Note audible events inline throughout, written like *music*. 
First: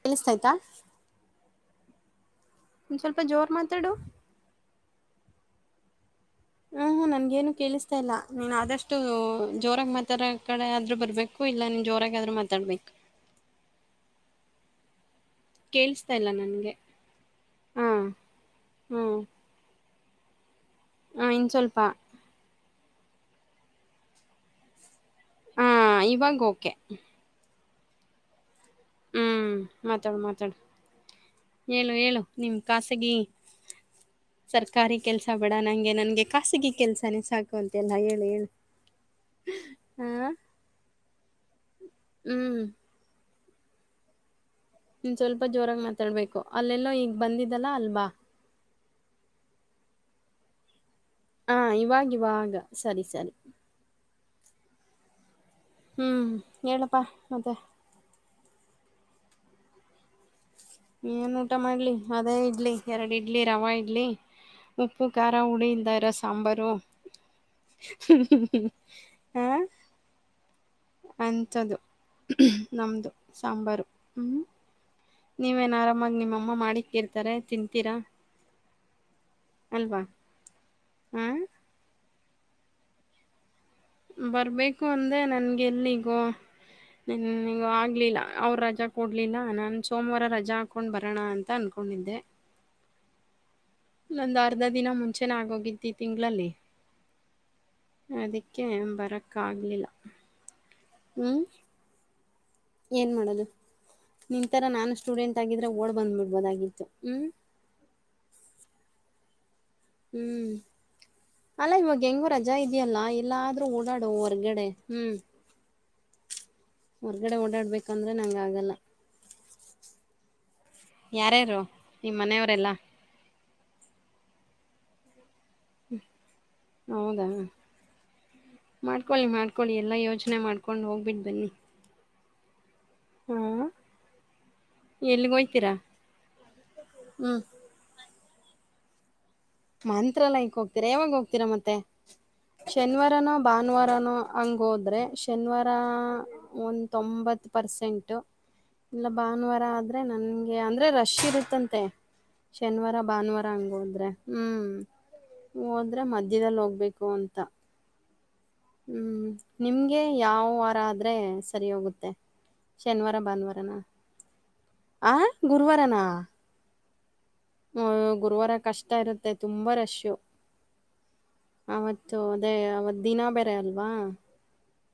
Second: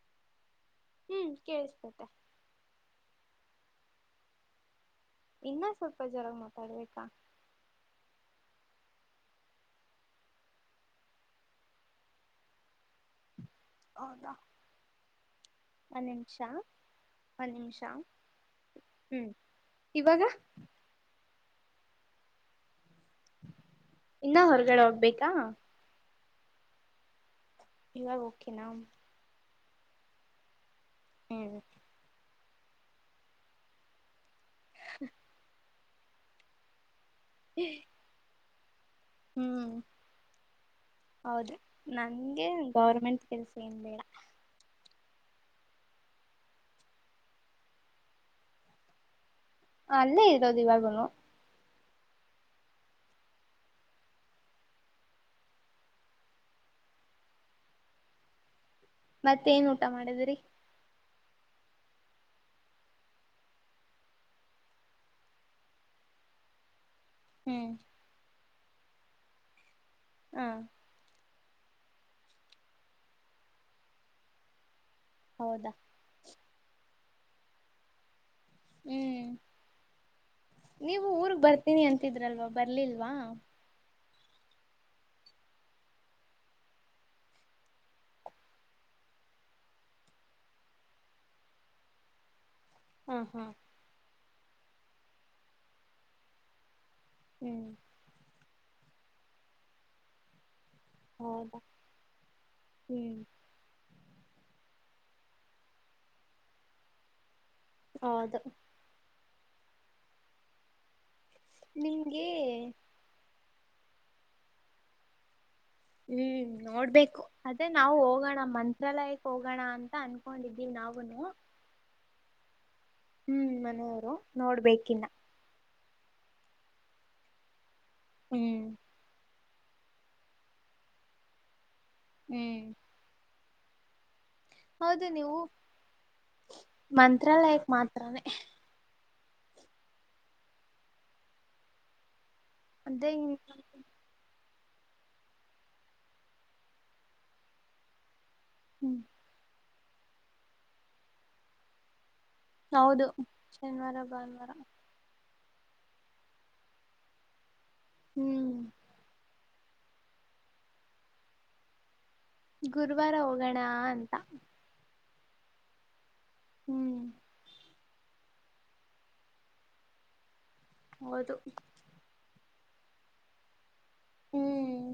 ಕೇಳಿಸ್ತಾ ಆಯ್ತ ಮತ್ತೆ ಒಂದ್ ಸ್ವಲ್ಪ ಜೋರ್ ಮಾತಾಡು. ಇನ್ನ ಸ್ವಲ್ಪ ಜೋರಾಗಿ ಹ್ಮ್ ಮಾತಾಡ್ಬೇಕಾ ಹ್ಮ ನನ್ಗೇನು ಕೇಳಿಸ್ತಾ ಇಲ್ಲಾ ನೀನ್ ಆದಷ್ ಷ್ಟು ಜೋರಾಗಿ ಮಾತಾಡೋ ಕಡೆ ಆದ್ರು ಬರ್ಬೇಕು ಇಲ್ಲ ನೀನ್ ಜೋರಾಗಿ ಆದ್ರು ಮಾತಾಡ್ಬೇಕು. ಹೌದ ಕೇಳಿಸ್ತಾ ಇಲ್ಲ ನಂಗೆ *unintelligible* ಒಂದ್ ನಿಮಿಷ ಹ ಹ್ಮ್ ಇವಗ ಹ ಇನ್ ಸ್ವಲ್ಪ *unintelligible* ಇನ್ನ ಹೊರಗಡೆ ಹೋಗ್ಬೇಕ್ ಕಾ ಹಾ ಇವಾಗ ಓಕೆ ಇವಗ್ ಓಕೆನ ಹ್ಮ್ ಮಾತಾಡು ಮಾತಾಡು. ಹ್ಮ್ ಹೇಳು ಹೇಳು ನಿಮ್ ಖಾಸಗಿ ಸರ್ಕಾರಿ ಕೆಲ್ಸ ಬೇಡ ನಂಗೆ ನಂಗೆ ಖಾಸಗಿ ಕೆಲ್ಸ ಸನೆ ಸಾಕು ಅಂತೆಲ್ಲ ಹೇಳು ಹೇಳು ಹ್ಮ್ *unintelligible* ಹಾ ಹೌದು ನಂಗೆ ಹ್ಮ್ ಗೌರ್ಮೆಂಟ್ ಕೆಲ್ಸ ಏನ್ ಬೇಡ ನಿ ಸ್ವಲ್ಪ ಜೋರಾಗಿ ಮಾತಾಡ್ಬೇಕು ಅಲ್ಲೆಲ್ಲೋ ಈಗ್ ಬಂದಿದ್ದಲ್ಲ ಅಲ್ಬಾ *unintelligible* ಅಲ್ಲೇ ಇರೋದು ಇವಾಗೂನು. ಹ ಇವಾಗವಾಗ ಸರಿ ಸರಿ. ಹ್ಮ್ ಹೇಳಪ ಮತೆ ಮತ್ತೇನ್ ಊಟ ಮಾಡಿದ್ರಿ ಏನ್ ಊಟ ಮಾಡ್ಲಿ ಅದೇ ಇಡ್ಲಿ ಎರಡ್ ಇಡ್ಲಿ ರವ ಇಡ್ಲಿ ಉಪ್ಪು ಖಾರ ಹುಳಿ ಇಲ್ದೆ ಇರೋ ಸಾಂಬರು. ಹ್ಮ್ *unintelligible* *unintelligible* ಹ ಹ್ಮ ಅಂಥದ್ದು ನಮ್ಮ್ದು ಸಾಂಬಾರು ಹ್ಞ. ಹೌದಾ ನೀವೇನ್ ಆರಾಮಾಗಿ ನಿಮ್ಮಮ್ಮ ಅಮ್ಮ ಮಾಡಿಕ್ಕಿರ್ತಾರೆ ತಿಂತೀರಾ. ಹ್ಮ್ ಅಲ್ವಾ? ನೀವು ಆ! ಊರ್ಗ್ ಬರ್ತೀನಿ ಅಂತ್ ತಿದ್ರಲ್ವಾ ಬರ್ಲಿಲ್ವಾ. ಬರ್ಬೇಕು ಅಂದರೆ ನನ್ಗೆ ಎಲ್ಲಿಗೋ ಇನಿಗೊ ಆಗ್ಲಿಲ್ಲ ಅವ್ರು ರಜಾ ಕೊಡ್ಲಿಲ್ಲ ನಾನು ಸೋಮವಾರ ರಜಾ ಹಾಕ್ಕೊಂಡು ಬರೋಣ ಅಂತ ಅಂದ್ಕೊಂಡಿದ್ದೆ. ಹುಂ ಹುಂ ನಂದರ್ಧ ದಿನ ಮುಂಚೆನೆ ಆಗೋಗಿತ್ತೀಂಗ್ಳಲ್ಲಿ. ಹ್ಮ್ ಕ್ಕೆ ಬರೋಕ್ಕಾಗಲಿಲ್ಲ. ಹೌದಾ ಏನ್ ಹ್ಮ್ ಮಾಡೋದು? ನಿಂತರಾ ನಾನು ಸ್ಟೂಡೆಂಟ್ ಆಗಿದ್ರೆ ಓಡ್ ಬಂದ್ಬಿಡ್ಬೋದಾಗಿತ್ತು ಹ್ಮ್. ಹೌದು ಹ್ಮ್ ಅಲ್ಲ ಇವಾಗ ನಿಮ್ಗೆ ಹೆಂಗು ರಜಾ ಇದೆಯಲ್ಲ ಎಲ್ಲಾದ್ರೂ ಓಡಾಡು ಹೊರ್ಗಡೆ ಹ್ಮ್. ಹ್ಮ್ ನೋಡ್ಬೇಕು, ಅದೆ ನಾವು ಓಡಾಡಬೇಕಂದ್ರೆ ಹೋಗೋಣ ನಂಗೆ ಆಗಲ್ಲ ಮಂತ್ರಾಲಯಕ್ ಹೋಗೋಣ ಅಂತ ಅನ್ಕೊಂಡಿದ್ ವಿ ನಾವುನು. ನಿಮ್ಮನೆಯವ್ರೆಲ್ಲಾ ಹ್ಮ್ ಮನೆಯವ್ರು ನೋಡ್ಬೇಕಿನ್ನ. ಹ ಹೌದಾ ಹ್ಮ್ ಮಾಡ್ಕೊಳ್ಳಿ ಮಾಡ್ಕ ಕ್ಕೊಳಿ ಎಲ್ಲ ಯೋಜ್ನೆ ಮಾಡ್ಕೊಂಡು ಹೋಗ್ಬಿಟ್ಟು ಬನ್ನಿ. ಹ್ಮ್ ಹ್ಮ ಹೌದು ನೀವು ಹ್ಞೂ ಮಂತ್ರಾಲಯಕ್ಮಾತ್ರಾನೇ ಮಂತ್ರಾಲಯಕ್ಕ್ ಹೋಗ್ತೀರಾ ಯಾವಾಗ ಹೋಗ್ತೀರಾ ಮತ್ತೆ? ಅದೇ ಶನ್ವಾರನೋ ಭಾನ್ವಾರನೋ ಹಂಗೋದ್ರೆ ಶನಿವಾರ ಒಂದೊಂಬತ್ತ್ ಪರ್ಸೆಂಟು. ಹ್ಮ್ ಇಲ್ಲ ಭಾನುವಾರ ಆದ್ರ್ ಅದೆ ನನ್ಗೆ ಅಂದ್ರೆ ರಶ್ ಇರುತ್ತಂತೆ. ಶನಿವಾರ ಭಾನುವಾರ ಹಂಗೋದ್ರೆ ಎಲ್ಲರ ಹೋದ್ರ ಮಧ್ಯದಲ್ಲಿ ಹೋಗ್ಬೇಕು ಅಂತ ಹ್ಮ್ ನಿಮ್ಗೆ ಯಾವ್ ವಾರ ಆದ್ರೆ ಸರಿ ಹೋಗುತ್ತೆ. ಗುರುವಾರ ಶನಿವಾರ ಹೋಗೋಣ ಅಂತ ಹ ಗುರುವರನ ಹ್ಮ್ ಹ್ಮ ಗುರುವಾರ ಕಷ್ಟ ಇರುತ್ತೆ ತುಂಬಾ ರಶ್ಶು. *unintelligible* ಹೌದು ಅವತ್ತು ಅದೇ ಅವತ್ ದಿನ ಬೇರೆ ಅಲ್ವಾ *unintelligible* ಹ್ಮ್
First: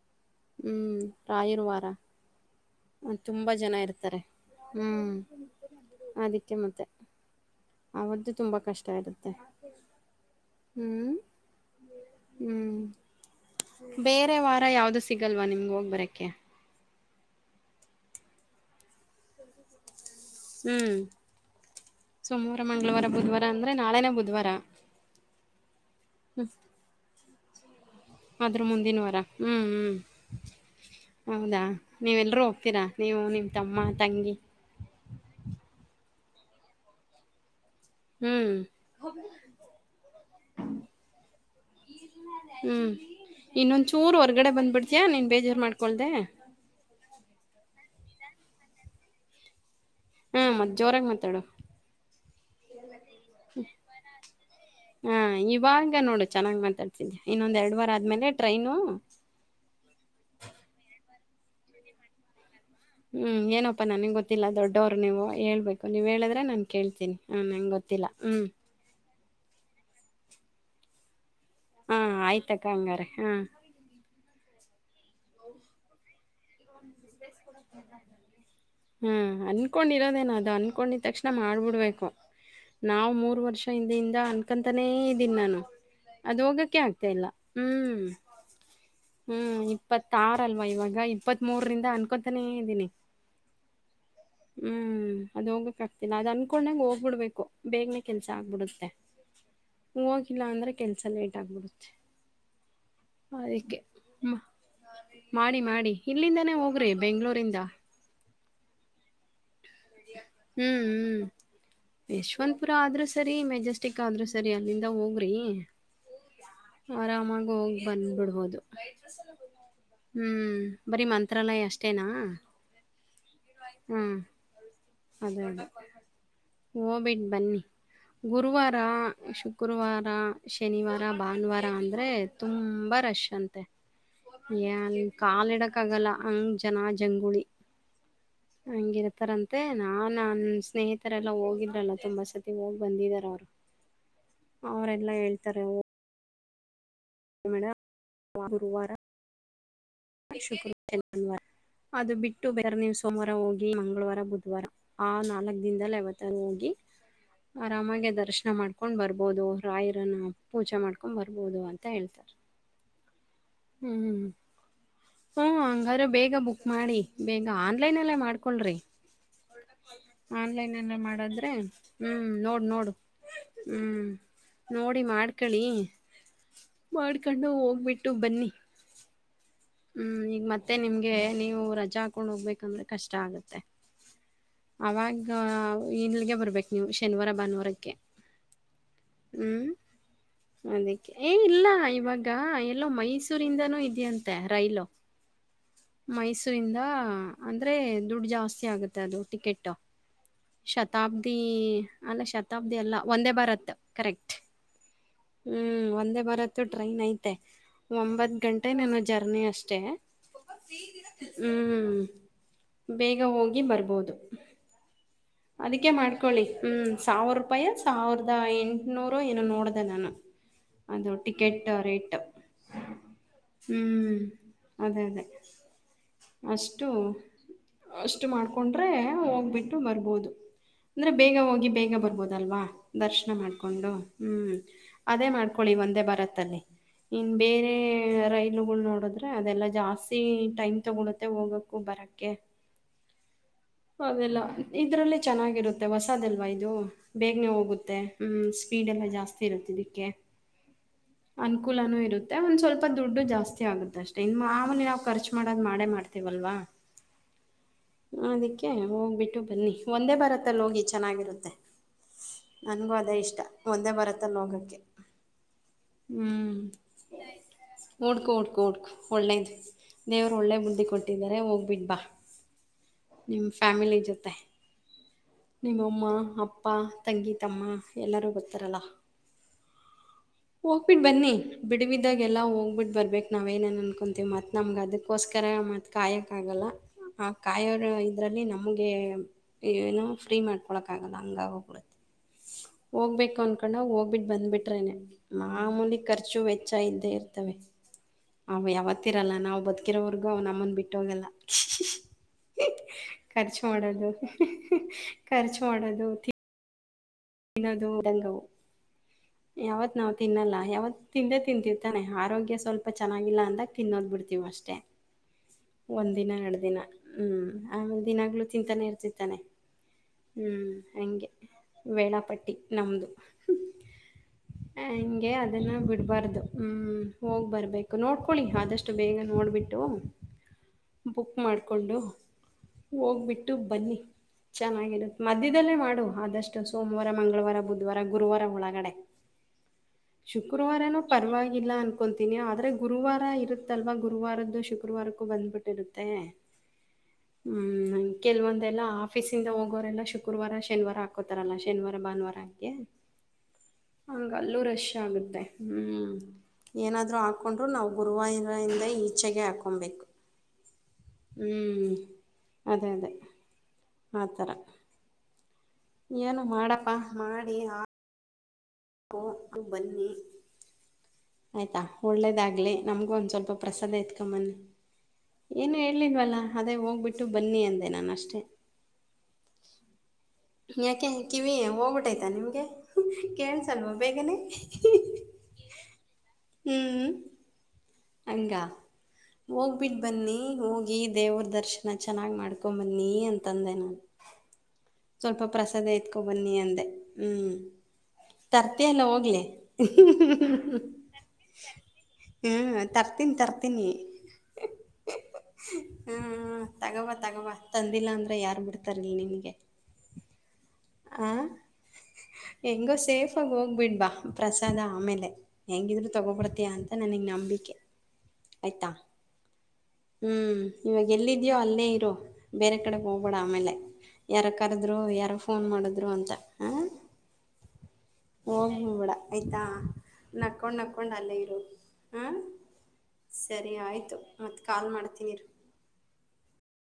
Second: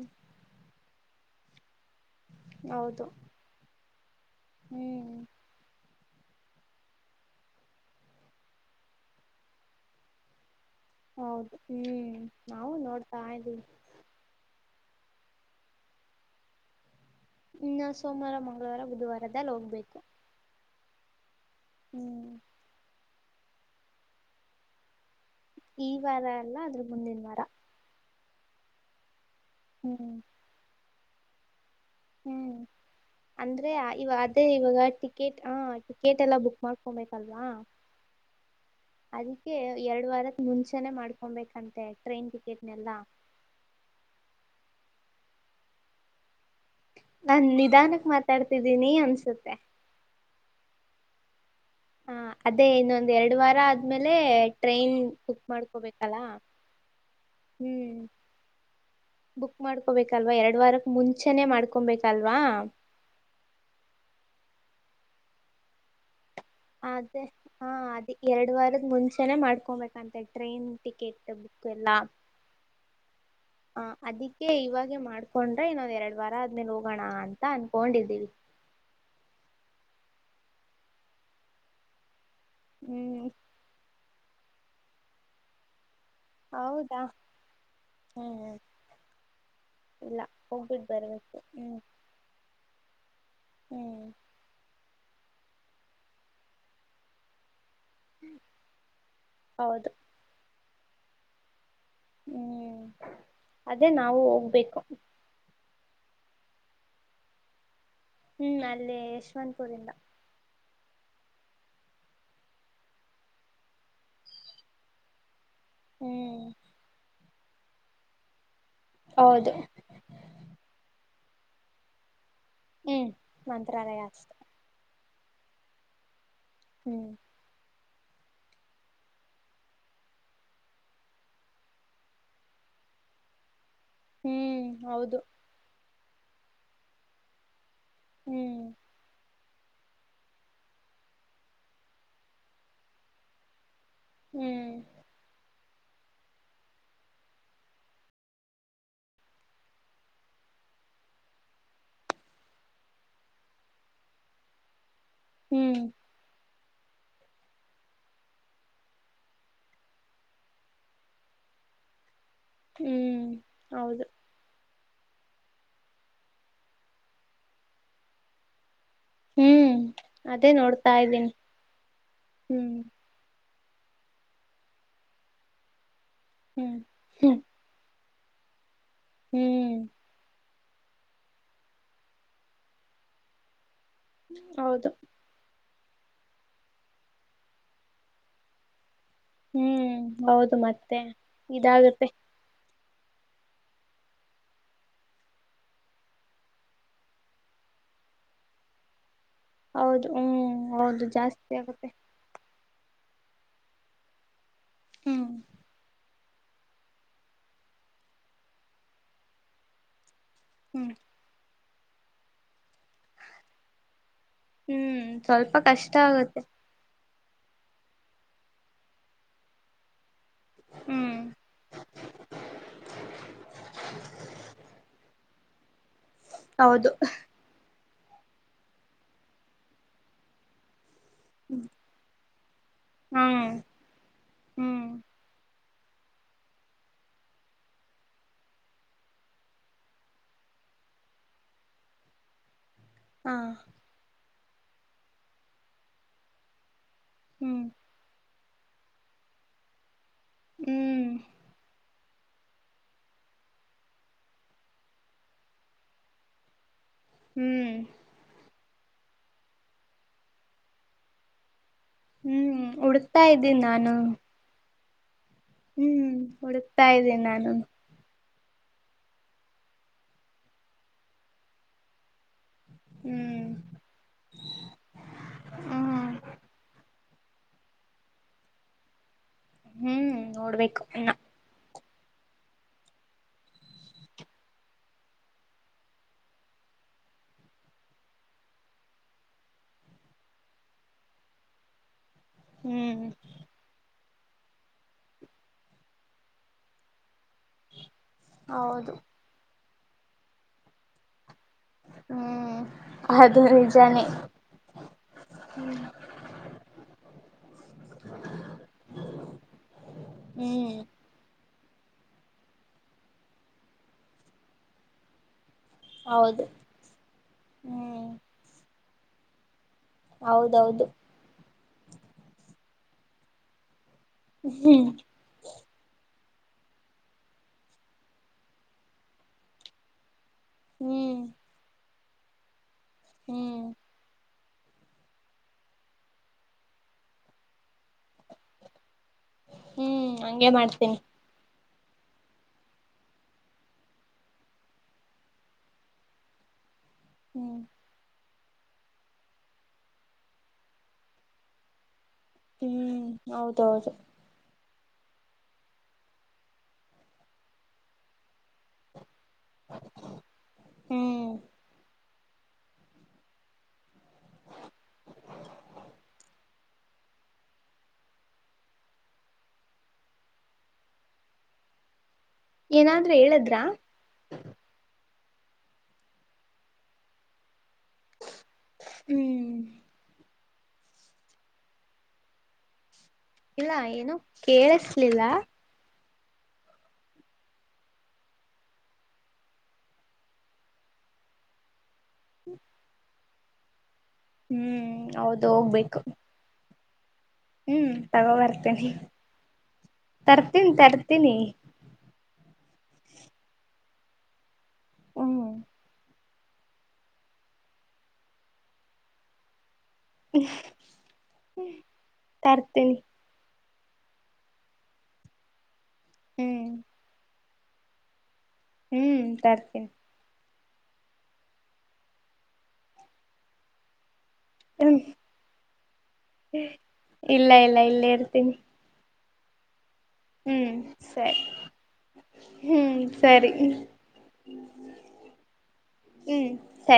ಹ್ಮ್ ರಾಯರ್ವಾರ ಹೌದು ತುಂಬಾ ಜನ ಇರ್ ರ್ತಾರೆ ಹ್ಮ್ ಅದಿಕ್ಕೆ ಮತೆ ಅವತ್ತು ತುಂಬಾ ಕಷ್ಟ ಇರುತ್ತೆ. ಹ್ಮ್ ಹೌದು ಹ್ಮ್ ನಾವು ಹ್ಮ್ ನೋಡ್ತಾ ಇದ್ದೀವಿ. ಬೇರೆ ವಾರ ಯಾವ್ದು ಸಿಗಲ್ವಾ ನಿಮ್ಗೆ ಹೋಗ್ಬರಕ್ಕೆೆ ಇನ್ನ ಸೋಮವಾರ ಮಂಗಳವಾರ ಬುಧವಾರದಲ್ಲಿ ಹೋಗ್ಬೇಕು. ಹ್ಮ್ ಹ್ಮ್ ಸೋಮವಾರ ಮಂಗಳವಾರ ಬುಧವಾ ಅಂದ್ರೆ ನಾಳೇನೇ ಬುಧ್ವಾರ ಈ ವಾರ ಅಲ್ಲ ಅದ್ರ ಮುಂದಿನ ವಾರ. ಆದ್ರ ಮುಂದಿನ ವಾರ ಹ್ಮ್ ಹ್ಮ್ *unintelligible* ಹೌದ ಹ್ಮ್ *unintelligible* ಅಂದ್ರೆ ಇವ ತಂಗಿ ಅದೇ ಇವಾಗ ಟಿಕೆಟ್ ಹ ಕೇಟ್ ಎಲ್ಲಾ ಬುಕ್ ಮಾಡ್ಕೊಬೇಕಲ್ವಾ *unintelligible* ಹ್ಮ್ ಅದಕ್ಕೆ ಎರಡು ವಾರದ್ ಮುಂಚೇನೆ ಮಾಡ್ಕೊಬೇಕಂತೆ ಟ್ರೈನ್ ಟಿಕೆಟ್ನೆಲ್ಲ ಹ್ಮ್ ಬೇಜಾರ್ ಮಾಡ್ಕೊಳ್ದೆ ನಾನ್ ನಿಧಾನಕ್ಕೆ ಮಾತ್ ತಾಡ್ತಿದ್ದೀನಿ ಅನ್ಸುತ್ತೆ. ಹಾ ಮತ್ ಜೋರಾಗ್ ಮಾತಾಡು. ಹ ಅದೇ ಇನ್ನೊಂದ್ ಎರಡು ವಾರ ಆದ್ಮೇಲೆ ಟ್ರೈನ್ ಹಾ ಬುಕ್ ಇವಾಗ ಮಾಡ್ಕೋಬೇಕಲ್ಲ ನೋಡು *unintelligible* ಚೆನ್ನಾಗ್ ಮಾತಾಡ್ತಿದ್ಯಾ ಇನ್ನೊಂದ್ ಎರಡ್ ವಾರ ಹ್ಮ್ ಆದ್ಮೇಲೆ ಟ್ರೈನು *unintelligible* ಬುಕ್ ಮಾಡ್ಕೋಬೇಕಲ್ವಾ ಎರಡು ವಾರಕ್ ಮು ಚೇನೆ ಮಾಡ್ಕೊಬೇಕಲ್ವಾ ಹ್ಮ್ ಏನಪ್ಪಾ ನನಿಗ್ ಗೊತ್ತಿಲ್ಲಾ ದೊಡ್ಡೊವ್ರು ನೀವು ಹೇಳ್ಬೇಕು ನೀವ್ ಹೇಳಿದ್ರ್ ಅ ಅದೇ ಹಾ ಅದೇ ಹ್ಮ್ ಎರಡ್ ವಾರದ್ ಮುಂಚೆ ನೆ ಮಾಡ್ಕೊಬೇಕಂತೆ ಟ್ರೈನ್ ಟಿಕೆಟ್. ಬುಕ್ ಎಲ್ಲಾ ಹಾ *unintelligible* ಆಯ್ತಕ್ಕ ಹಂಗಾರೆ ಹಾ ಹ ಅದಕ್ಕೆ ಇವಾಗೆ ಮಾಡ್ಕೊಂಡ್ರೆ ಇನ್ನ ಎರಡ್ ವಾರ ಮೆನು *unintelligible* ಹ್ಮ್ ಅನ್ಕೊಂಡಿರೋದೇನ ಅ ಅನ್ಕೊಂಡಿತಕ್ಷಣ ಮಾಡ್ಬಿಡ್ಬೇಕು. ನಾವ್ ಹ್ಮ್ ಮೂರ್ ವರ್ಷ ಹಿಂದೆ ಹಿನ್ ದ ಅನ್ಕಂತಾನೇ ಇದಿನ್ ನಾನು. ಅದು ಹೋಗಕೆ ಹೌದಾ ಆಗ್ತಾ ಇಲ್ಲ ಹ್ಮ್ *unintelligible* ಹ್ಮ್ ಹ್ಮ್ ಇಲ್ಲ ಇಪ್ಪತ್ತಾರ್ ಅಲ್ವಾ ಹೋಗ್ಬಿಟ್ ಇವಗ ಬರ್ಬೇಕು ಇಪ್ಪತ್ಮೂರು ಹ್ಮ್ ರಿಂದ ಅನ್ಕೊತನೇ ಇದಿನಿ *inaudible* ಹ್ಮ್ *unintelligible* ಹ್ಮ್ ಅದು ಹೋಗಕ್ ಆಗ್ತಿಲ್ಲ ಅದ್ ಅನ್ಕೊಂಡಂಗ್ ಹೋಗ್ಬಿಡ್ಬೇಕು. ಬೇಗ್ನೇ ಕೆಲ್ಸ ಆಗ್ಬಿಡುತ್ತೆ *unintelligible* ಹೌದು ಹೋಗಿಲ್ಲ ಅಂದ್ರೆ ಕೆಲ್ಸ ಲೇಟ್ ಆಗ್ ಬು *unintelligible* ಹ್ಮ್ ಅದಕ್ಕೆ ಅದೇ ನಾವು ಮ ಹೋಗ್ಬೇಕು ಮಾಡಿ ಮಾಡಿ ಇಲ್ಲಿಂದನೆ ಹೋಗ್ರಿ ಬೆಂಗ್ಳೂರಿಂದ. ಹ್ಮ್ ಅಲ್ಲಿ ಯಶವಂತಪುರಿಂದ ಹ್ಮ್ ಹ್ಮ್ ಯಶವಂತಪುರ ಆದ್ರು ಸರಿ ಮೆಜೆಸ್ಟಿಕ್ ಆದ್ರು ಸರಿ ಅಲ್ಲಿಂದ ಹೋಗ್ರಿ ಹ್ಮ್ ಆರಾಮಾಗಿ ಹೋಗಿ ಬಂದ್ಬಿಡ್ಬೋದು. ಹೌದು *unintelligible* ಹ್ಮ್ ಬರಿ ಮನ್ ತ್ರಾಲಯ ಅಷ್ಟೇನಾ ಹ್ಮ್ ಮಂತ್ರಾಲಯ ಹ್ಮ್ ಅಷ್ಟೇ. ಅದೇ ಅದೇ ಹ್ಮ್ ಹೋಗ್ಬಿಟ್ ಬನ್ನಿ. ಗುರುವಾರ ಶುಕ್ರವಾರ ಶನಿವಾರ ಭಾನುವಾರ ಅಂದ್ರೆ ತುಂಬಾ ರಶ್ ಅಂತೆ. ಹ್ಮ್ ಏನ್ ಹೌದು ಕಾಲಿಡಕ್ ಆಗಲ್ಲ. ಅಂಗ್ ಜನಾ ಜಂಗುಳಿ ಹ್ಮ್ *unintelligible* ಹಂಗಿರತರ ಅ ತೆ ನಾ ನನ್ ಸ್ನೇಹಿ ತೆ ರ ಎಲ್ಲ ಹೋಗಿದ್ರಲ್ಲ ತುಂಬಾ ಸತಿ ಹೋಗಿ ಬಂದಿದರ ಅವ್ರು. ಹ್ಮ್ ಅವರೆಲ್ಲಾ ಹೇಳ್ತಾರೆ ಓ ಡ *unintelligible* ಗುರುವಾರ ಶುಕ್ರವಾರ *unintelligible* ಅದು ಬಿಟ್ಟು ಬೇರೆ ನೀವು ಸೋಮವಾರ ಹೋಗಿ ಮಂಗಳವಾರ ಬುದುವಾರ ಹಾ ನಾಲ್ಕ್ ಹ್ಮ್ ದಿನದಲ್ಲಿ ಯಾವತ್ತಾದ್ರೂ ಹೋಗಿ ಆರಾಮಾಗಿ ದರ್ಶನ ಮಾಡ್ಕೊಂಡ್ ಬರ್ಬೋದು ರಾಯರನ್ನ ಪೂಜೆ ಮಾಡ್ಕೊಂಡ್ ಬರ್ಬೋದು ಅಂತ ಹೇಳ್ತರೆ. ಹ್ಮ್ ಹೌದು. ಹ್ಮ ಹಂಗಾದ್ರೆ ಬೇಗ ಬುಕ್ ಮಾಡಿ ಬೇಗ ಆನ್ಲೈನ್ಲ್ಲೇ ಮಾಡ್ಕೊಳ್ರಿ. ಹ್ಮ್ *unintelligible* ಅದೇ ಆನ್ಲೈನ್ ನೋಡ್ತಾ ಅಲ್ಲೇ ಇದ್ದೀನಿ ಮಾಡಿದ್ರೆ ಹ್ಮ್ ನೋಡ್ ನೋಡು. ಹ್ಮ್ *unintelligible* ನೋಡಿ ಮಾಡ್ಕಳಿ *unintelligible* ಹ್ಮ್ ಹ್ಮ್ ಮಾಡ್ಕೊಂಡು ಹೋಗ್ಬಿಟ್ ಟ್ಟು ಬನ್ನಿ ಹ್ಮ್ ಹ್ಮ್ ಈಗ ಮತ್ ಮತ್ತೆ ನಿಮ್ಗೆ ನೀವು ರಜಾ ಹಾಕೊಂಡ್ ಹೋಗ್ಬೇಕಂದ್ರೆ ಕಷ್ಟ ಆಗತ್ತೆ. *unintelligible* ಹೌದು ಅವಾಗ ಇಲ್ಗೆ ಬರ್ಬೇಕು ನೀವು ಶನಿವಾರ ಭಾನುವಾರಕ್ಕೆ *unintelligible* ಹ್ಮ್ ಹೌದು *unintelligible* ಮತ್ತೆ ಅದಕ್ಕೆ ಏ ಇಲ್ಲ ಇದಾಗುತ್ತೆ ಇವಾಗ ಲ್ಲ ಮೈಸೂರಿಂದಾನೂ ಇದೆಯಂ ತೆ ರೈಲು *unintelligible* ಮೈಸೂರಿಂದ ಅಂದ್ರೆ ದುಡ್ಡು ಜಾಸ್ತಿ ಆಗುತ್ತೆ ಅದು. ಟಿಕೇಟು *unintelligible* ಹೌದು ಹ್ಮ್ ಹೌದು ಶತಾಬ್ದಿ ಜಾಸ್ತಿ ಆಗುತ್ತೆ ಅಲ್ಲ ಶ ತಬ್ದಿಯಲ್ಲ ಒಂದೇ ಬಾರತ್ ಕರೆಕ್ಟ್. ಹ್ಮ್ ಹ್ಮ್ ಒಂದೇ ಭಾರತ್ ತ್ ಟ್ರೈನ್ ಐತೆ ಒಂಬತ್ ಗಂಟೆ ಏನೋ ಜರ್ನಿ ಅಷ್ಟೇ ಹ್ಮ್ *unintelligible* ಹ್ಮ್ ಹ್ಮ್ *unintelligible* ಬೇಗ ಹೋಗಿ ಬರ್ಬೋದು. ಹ್ಮ್ ಸ್ವಲ್ಪ ಕಷ್ಟ ಆಗುತ್ತೆ. ಸಾವರ್ಪಾಯಿ ಸಾವಿರದ ಎಂಟುನೂರೊ ಏನೊ ನೋಡ್ದೆ ನಾನು. ಅದು ಹ್ಮ್ ಟಿಕೆಟ್ ರೇಟ್ *unintelligible* ಹ್ಮ್ ಅದೇ ಅದೇ. ಅಷ್ಟು ಹೌದು ಅಷ್ಟು ಮಾಡ್ಕೊಂಡ್ರೆ ಹೋಗ್ಬಿಟ್ಟು ಬರ್ಬೋದು. ಅಂದ್ರೆ ಬೇಗ ಹೋಗಿ ಬೇಗ ಬರ್ಬೋದಲ್ವಾ ದರ್ಶ್ನ ಹ್ಮ್ ಮಾಡ್ಕೊಂಡು ಹ್ಮ್ ಅದೇ ಮಾಡ್ ಕೊಳಿ ಒಂದೇ ಭಾರತ್ತಲ್ಲಿ ಇನ್ ಬೇರೆ ರೈಲುಗಳು ನೋಡಿದ್ರೆ ಅದೆಲ್ಲಾ ಜಾಸ್ತಿ ಟೈಮ್ ತಗೊಳುತ್ತೆ ಹೋಗಕು ಬರಕ್ಕೆ. ಹಾ ಅದೆಲ್ಲ ಇದ್ರಲ್ಲೆ ಚೆನ್ನಾಗಿರುತ್ತೆ ಹೊಸದಲ್ವಾ ಇದು. ಬೇಗ್ನೇ ಹ್ಮ್ ಹೋಗುತ್ತೆ. ಹ್ಮ ಸ್ಪೀಡೆಲ್ಲ ಜಾಸ್ತಿ ಇರುತ್ತೆ ಇದಿಕ್ಕೇ. ಹ್ಮ್ *unintelligible* ಅನುಕೂಲಾನು ಇ ರುತ್ತೆ ಒಂದ್ ಸ್ವಲ್ಪ ದುಡ್ಡು ಜಾಸ್ತಿ ಆಗುತ್ತಷ್ಟೇ ಇನ್ ಮಾಮೂಲಿ ನಾವು ಕರ್ಚ್ ಮಾಡ್ ಮಾಡೇ ಮಾಡ್ತೀವಲ್ವಾ ಹ್ಮ್ ಕೆ ಹೋಗ್ಬಿಟ್ಟು ಬನ್ನಿ ಒಂದೇ ಭಾರತ್ತಲ್ಲಿ ಹೋಗಿ ಚೆನ್ನಾಗಿರುತ್ತೆ. ಹ್ಮ್ ನನ್ಗೂ ಅದೇ ಹುಡುಕ್ತಾ ಇಷ್ಟ ಇದ್ದೀನಿ ಒಂದೇ ನಾನು ಭಾರತ್ತಲ್ ಹೋಗಕ್ಕೆ. ಹ್ಮ್ *unintelligible* ಹುಡುಕ್ತಾ ಇದ್ದೀನ್ ನಾನುನು. ಹುಡ್ಕು ಹುಡ್ಕು ಒಳ್ಳೇದು ದೇವ್ರು ಒಳ್ಳೆ ಬುದ್ದಿ ಕೊಟ್ಟಿದರೆ ಹೋಗ್ಬಿಟ್ ಬಾ. ನಿಮ್ ಹ್ಮ್ ಫ್ಯಾಮಿಲಿ ಜೊತೆ *unintelligible* ನಿಮ್ಮಮ್ಮ ಹ್ಮ್ ಅಪ್ಪ ತಂಗಿ ತಮ್ಮ ಎಲ್ಲಾರೂ ಬರ್ತ್ತಾರಲ ಹ್ಮ್ ನೋಡ್ಬೇಕು ಹೋಗ್ಬಿಟ್ ಇನ್ನ ಬನ್ನಿ ಬಿಡಿವಿದ್ದಾಗೆಲ್ಲ ಹೋಗ್ಬಿಟ್ಟು ಬರ್ಬೇಕು ನಾವೇನೇನು ಅನ್ಕೊಂತೀವಿ ಮತ್ ನಮಗೆ ಅದಕ್ ಕೋಸ್ಕರ ಮತ್ತು ಕಾಯೋಕ್ಕಾಗಲ್ಲ ಆ ಕಾಯೋರು ಇದ್ರಲ್ಲಿ ನಮಗೆ ಏನು ಫ್ರೀ ಮಾಡ್ಕೊಳಕ್ಕಾಗಲ್ಲ ಹಂಗಾಗೋಗ್ಬಿಡುತ್ತೆ. ಹ್ಮ್ ಹೋಗ್ಬೇಕು ಅನ್ಕೊಂಡಗ ಹೋಗ್ಬಿಟ್ ಬಂದ್ಬಿಟ್ರೇನೆ ಮಾಮೂಲಿ ಖರ್ಚು ವೆಚ್ಚ ಇದ್ದೇ ಇರ್ ತವೆ ಆವ್ ಹೌದು ಯಾವತ್ತಿರಲ್ಲ ನಾವು ಬದಕ್ ಕ್ಕಿರೊವರ್ಗು ಅವ್ ನಮ್ಮನ್ ಬಿಟ್ಟೋಗಲ್ಲ. ಹ್ಮ್ *unintelligible* ಅದು ಖರ್ಚು ನಿಜಾನೇ ಮಾಡೋದು *unintelligible* ಖರ್ಚು ಮಾಡೋದು ತಿ ತಿನ್ನದು ದಂಗವು *unintelligible* ಯಾವತ್ ನಾವ್ ತಿನ್ನಲ್ಲ ಹ್ಮ್ ಯಾವತ್ ತಿಂದೆ ತಿಂತಿವ್ ತಾನೇ ಆರೋಗ್ಯ ಸ್ವಲ್ಪ ಚೆನ್ನಾಗಿಲ್ಲ ಅಂದಾಗ ತಿನ್ನೋದ್ ಬಿಡ್ತಿವ ಅಷ್ಟೇ. ಒಂದ್ ದಿನ ಹೌದು ಎರಡ್ ದಿನ ಹ್ಮ್ ಆಮೇಲೆ ಹ್ಮ್ ದಿನಾಗ್ಲು ತಿಂತನೆ ಇರ್ ತಾನೆ ಹ್ಮ್ ಹೌದೌದು ಹಂಗೆ ವೇಳಾಪಟ್ಟಿ ನಮ್ದು ಹ್ಮ್ ಹಂಗೆ ಅದನ್ನ ಬಿಡ್ಬಾರ್ದು ಹ್ಮ್ ಹೋಗ್ ಬರ್ಬೇಕು ನೋಡ್ಕೊಳಿ ಆದಷ್ಟು ಬೇಗ ನೋಡ್ಬಿಟ್ಟು ಹ್ಮ್ ಬುಕ್ ಮಾಡ್ಕೊಂಡು ಹೋಗ್ಬಿಟ್ಟು ಹ್ಮ್ ಬನ್ನಿ. ಚೆನ್ನಾಗಿರುತ್ತೆ ಮಧ್ಯದಲ್ಲೇ ಮಾಡು ಆದಷ್ ಸೋಮವಾರ ಮಂಗಳವಾರ ಬುಧವಾರ ಗುರುವಾರ ಒಳಗಡೆ ಹ್ಮ್ ಹಂಗೆ ಮಾಡ್ತೀನಿ. ಇಲ್ಲ ಅನ್ಕೊತೀನಿ ಆದ್ರೆ ಗುರುವಾರ ಇರುತ್ತಲ್ವಾ ಗುರುವಾರದ್ದು ಶುಕ್ರವಾರಕ್ಕೂ ಬಂದ್ಬಿಟ್ಟಿರುತ್ತೆ. ಹ್ಮ್ ಕೆಲವಂದೆಲ್ಲ ಆಫೀಸ ಇಂದ ಹೋಗೋರೆಲ್ಲ ಶುಕ್ರವಾರ ಶನಿವಾರ ಕೊತಾರಲ್ಲ ಶನಿವಾ ಭಾನುವಾರ ಹಂಗೆ *unintelligible* ಹ್ಮ್ ಹೌದೌದು ಹಂಗಲೂ ರೆಸ್ ಶ್ ಆಗುತ್ತೆ ಹ್ಮ್ ಏನಾದ್ರು ಹಾಕೊಂಡ್ರು ನಾವು ಗುರುವಾರಿಂದ ಈ ಚ್ಚೆಗೆ ಆಕೊಂಬೇಕು ಹ್ಮ್ ಹ್ಮ್ ಅದೇ ಅದೇ ಆತರ ಏನು ಮಾಡಪ್ಪಾ ಮಾಡಿ ಆ ಪೋರ್ಕ್ ಬನ್ನಿ ಆಯ್ತಾ ಒಳ್ಳೇದಾಗ್ಲಿ ನಮ್ಗೂ ಏನಾದ್ರೂ ಒಂದು ಸ್ವಲ್ಪ ಹೇಳದ್ರಾ ಪ್ರಸಾದ ಯತ್ಕಬನ್ನಿ. ಏನು ಹೇಳಿಲ್ವಲ್ಲ ಅದೇ ಓಗ್ಬಿಟ್ಟು ಬನ್ನಿ ಅಂ ದೆ ನಾನಷ್ಟೆ ಹ್ಮ್ *unintelligible* ಯಾಕೆ ಕಿವಿ ಹೋಗ್ಬಿಟ್ಟೈತ ನಿಮ್ಗೆ. ಇಲ್ಲ ಏನು ಕೇಳಿಸಲಿಲ್ಲ ಹ್ಮ್ ಹಂಗ *unintelligible* ಹೋಗ್ಬಿಟ್ ಬನ್ನಿ ಹೋಗಿ ದೇವ್ರ ದರ್ಶ ನ ಚೆನ್ನಾಗಿ ಮಾಡ್ಕೊಂಡ್ ಬನ್ನಿ ಅಂ ತಂದೇ ನಾನು ಹ್ಮ್ ಹೌದು ಹೋಗ್ಬೇಕು. ಹ್ಮ್ ತಗೋ ಬರ್ತೇನಿ ತರ್ತೀಯ ಇಲ್ಲ ಹೋಗ್ಲಿ ತರ್ತೀನಿ *unintelligible* ತರ್ತೀನಿ ಹ್ಮ್ ತರ್ತೀನಿ ತರ್ತೀನಿ ಹ್ಮ್ ಹ ಹ ತಗಬಾ ತಗಬಾ ತಂದಿಲ್ಲ ಅಂದ್ರೆ ಯಾರ್ ಬಿಡ್ತಾರಿ ಇಲ್ಲಿ ನಿನಗೆ *unintelligible* ಹ ಎಂಗೋ ತರ್ತೀನಿ ಸೇಫ್ ಆಗಿ ಹೋಗ್ ಬಿಡ್ಬಾ ಪ್ರಸಾದ ಆಮೇಲೆ ಹೆಂಗಿದ್ರು ಹ್ಮ್ ತಗೊಬಡ್ತೀಯ ಅಂತ ನನಗ್ ನಂಬಿ ಕೆ ಹ್ಮ್ ತರ್ತೀನ್ ಹ್ಮ್ ಇವಾಗ ಎಲ್ಲಿದ್ಯೋ ಅಲ್ಲೇ ಇರೋ ಬೇರೆ ಕಡೆ ಹೋಗ್ಬೇಡ ಆಮೇಲೆ ಯಾರ ಹ್ಮ್ ಕರೆದ್ರು ಯಾರೋ ಫೋನ್ ಮಾಡಿದ್ರು ಅಂತ ಹಾ ಇಲ್ಲ ಇಲ್ಲ *unintelligible* ಇಲ್ಲೇ ಇರ್ತೀನಿ ಹೋಗ್ಲು ಬೇಡ. ಆಯ್ತಾ ಹ್ಮ್ ನಕ್ಕೊಂಡ್ ನಕ್ಕೊಂಡ ಅಲ್ಲೆ ಸರಿ ಇರು ಹಾ ಸರಿ ಆಯ್ತು ಮತ್ ಕಾಲ್ ಮಾಡ್ತನಿ ಇರು. ಹ್ಮ್ ಸರಿ